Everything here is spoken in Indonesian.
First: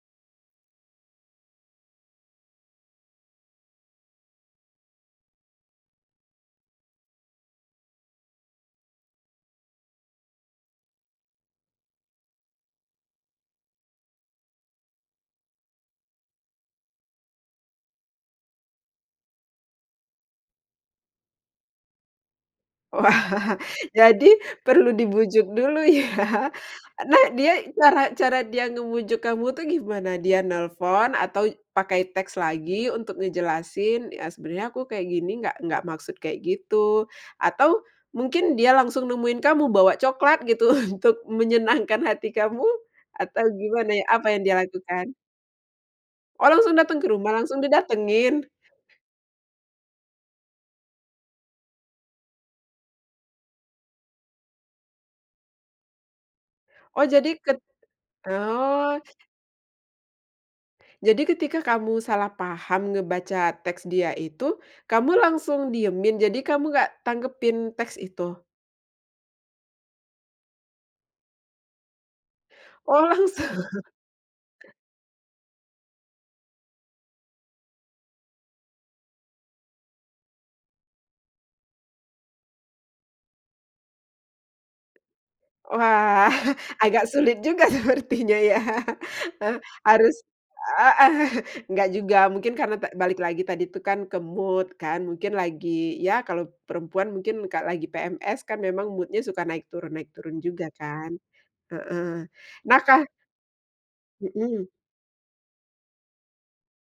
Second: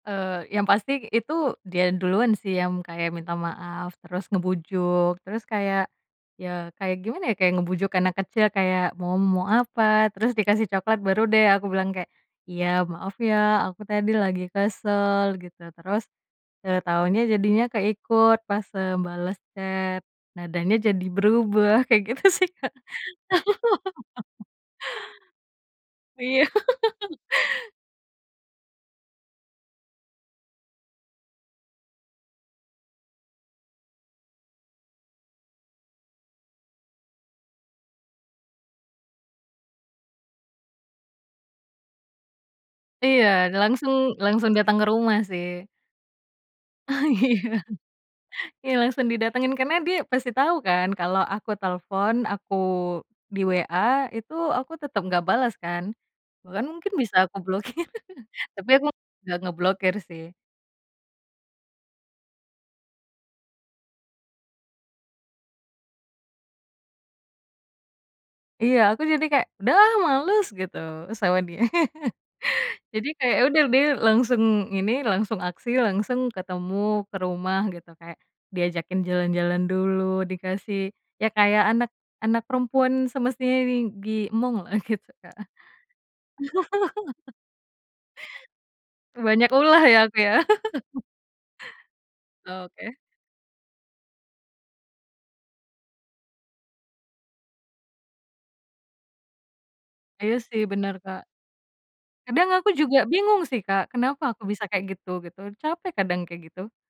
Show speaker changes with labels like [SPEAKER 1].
[SPEAKER 1] Eee, yang pasti itu dia duluan sih yang kayak minta maaf. Terus ngebujuk, terus kayak, ya kayak gimana ya, kayak ngebujuk anak kecil kayak, "Mo mo apa?" Terus dikasih coklat, baru deh aku bilang kayak, "Iya, maaf ya aku tadi lagi kesel," gitu. Terus, "Eee, taunya jadinya keikut pas, eee, bales chat, nadanya jadi berubah," kayak gitu sih, Kak.
[SPEAKER 2] Wah, jadi perlu dibujuk dulu ya.
[SPEAKER 1] Iya.
[SPEAKER 2] Nah, dia, cara cara dia ngebujuk kamu tuh gimana? Dia nelpon, atau pakai teks lagi untuk ngejelasin, "Ya, sebenernya aku kayak gini nggak nggak maksud kayak gitu." Atau mungkin dia langsung nemuin kamu, bawa coklat gitu untuk menyenangkan hati kamu, atau
[SPEAKER 1] Iya, langsung
[SPEAKER 2] gimana ya, apa yang
[SPEAKER 1] langsung
[SPEAKER 2] dia
[SPEAKER 1] datang ke
[SPEAKER 2] lakukan?
[SPEAKER 1] rumah sih.
[SPEAKER 2] Oh, langsung dateng
[SPEAKER 1] Ah,
[SPEAKER 2] ke rumah, langsung
[SPEAKER 1] iya.
[SPEAKER 2] didatengin?
[SPEAKER 1] Iya langsung didatengin, karena dia pasti tau kan kalau aku telepon, aku di WA itu, aku tetep nggak bales kan. Bahkan mungkin
[SPEAKER 2] Oh
[SPEAKER 1] bisa aku
[SPEAKER 2] jadi ket
[SPEAKER 1] blokir, tapi aku
[SPEAKER 2] Oh.
[SPEAKER 1] nggak ngeblokir sih.
[SPEAKER 2] Jadi ketika kamu salah paham ngebaca teks dia itu, kamu langsung diemin, jadi kamu nggak tanggepin teks itu?
[SPEAKER 1] Iya, aku jadi kayak, "Udahlah males," gitu sama dia.
[SPEAKER 2] Oh,
[SPEAKER 1] Jadi kayak ya udah
[SPEAKER 2] langsung
[SPEAKER 1] dia langsung ini, langsung aksi, langsung ketemu ke rumah gitu. Kayak diajakin jalan-jalan dulu, dikasih ya kayak anak anak perempuan semestinya di diemonglah, gitu, Kak.
[SPEAKER 2] Wah, agak sulit juga sepertinya ya.
[SPEAKER 1] Banyak
[SPEAKER 2] Eh,
[SPEAKER 1] ulah ya
[SPEAKER 2] harus
[SPEAKER 1] aku ya.
[SPEAKER 2] heeh. Nggak juga, mungkin karena ta
[SPEAKER 1] Oke.
[SPEAKER 2] balik lagi tadi tuh kan, ke mood kan, mungkin lagi ya kalau perempuan mungkin ka lagi PMS kan memang mood-nya suka naik turun naik
[SPEAKER 1] Iya,
[SPEAKER 2] turun
[SPEAKER 1] sih.
[SPEAKER 2] juga
[SPEAKER 1] Bener,
[SPEAKER 2] kan.
[SPEAKER 1] Kak.
[SPEAKER 2] Heeh.
[SPEAKER 1] Kadang aku
[SPEAKER 2] Nah
[SPEAKER 1] juga
[SPEAKER 2] ka
[SPEAKER 1] bingung sih, Kak, kenapa aku bisa
[SPEAKER 2] Mhm.
[SPEAKER 1] kayak gitu, gitu. Capek kadang kayak gitu.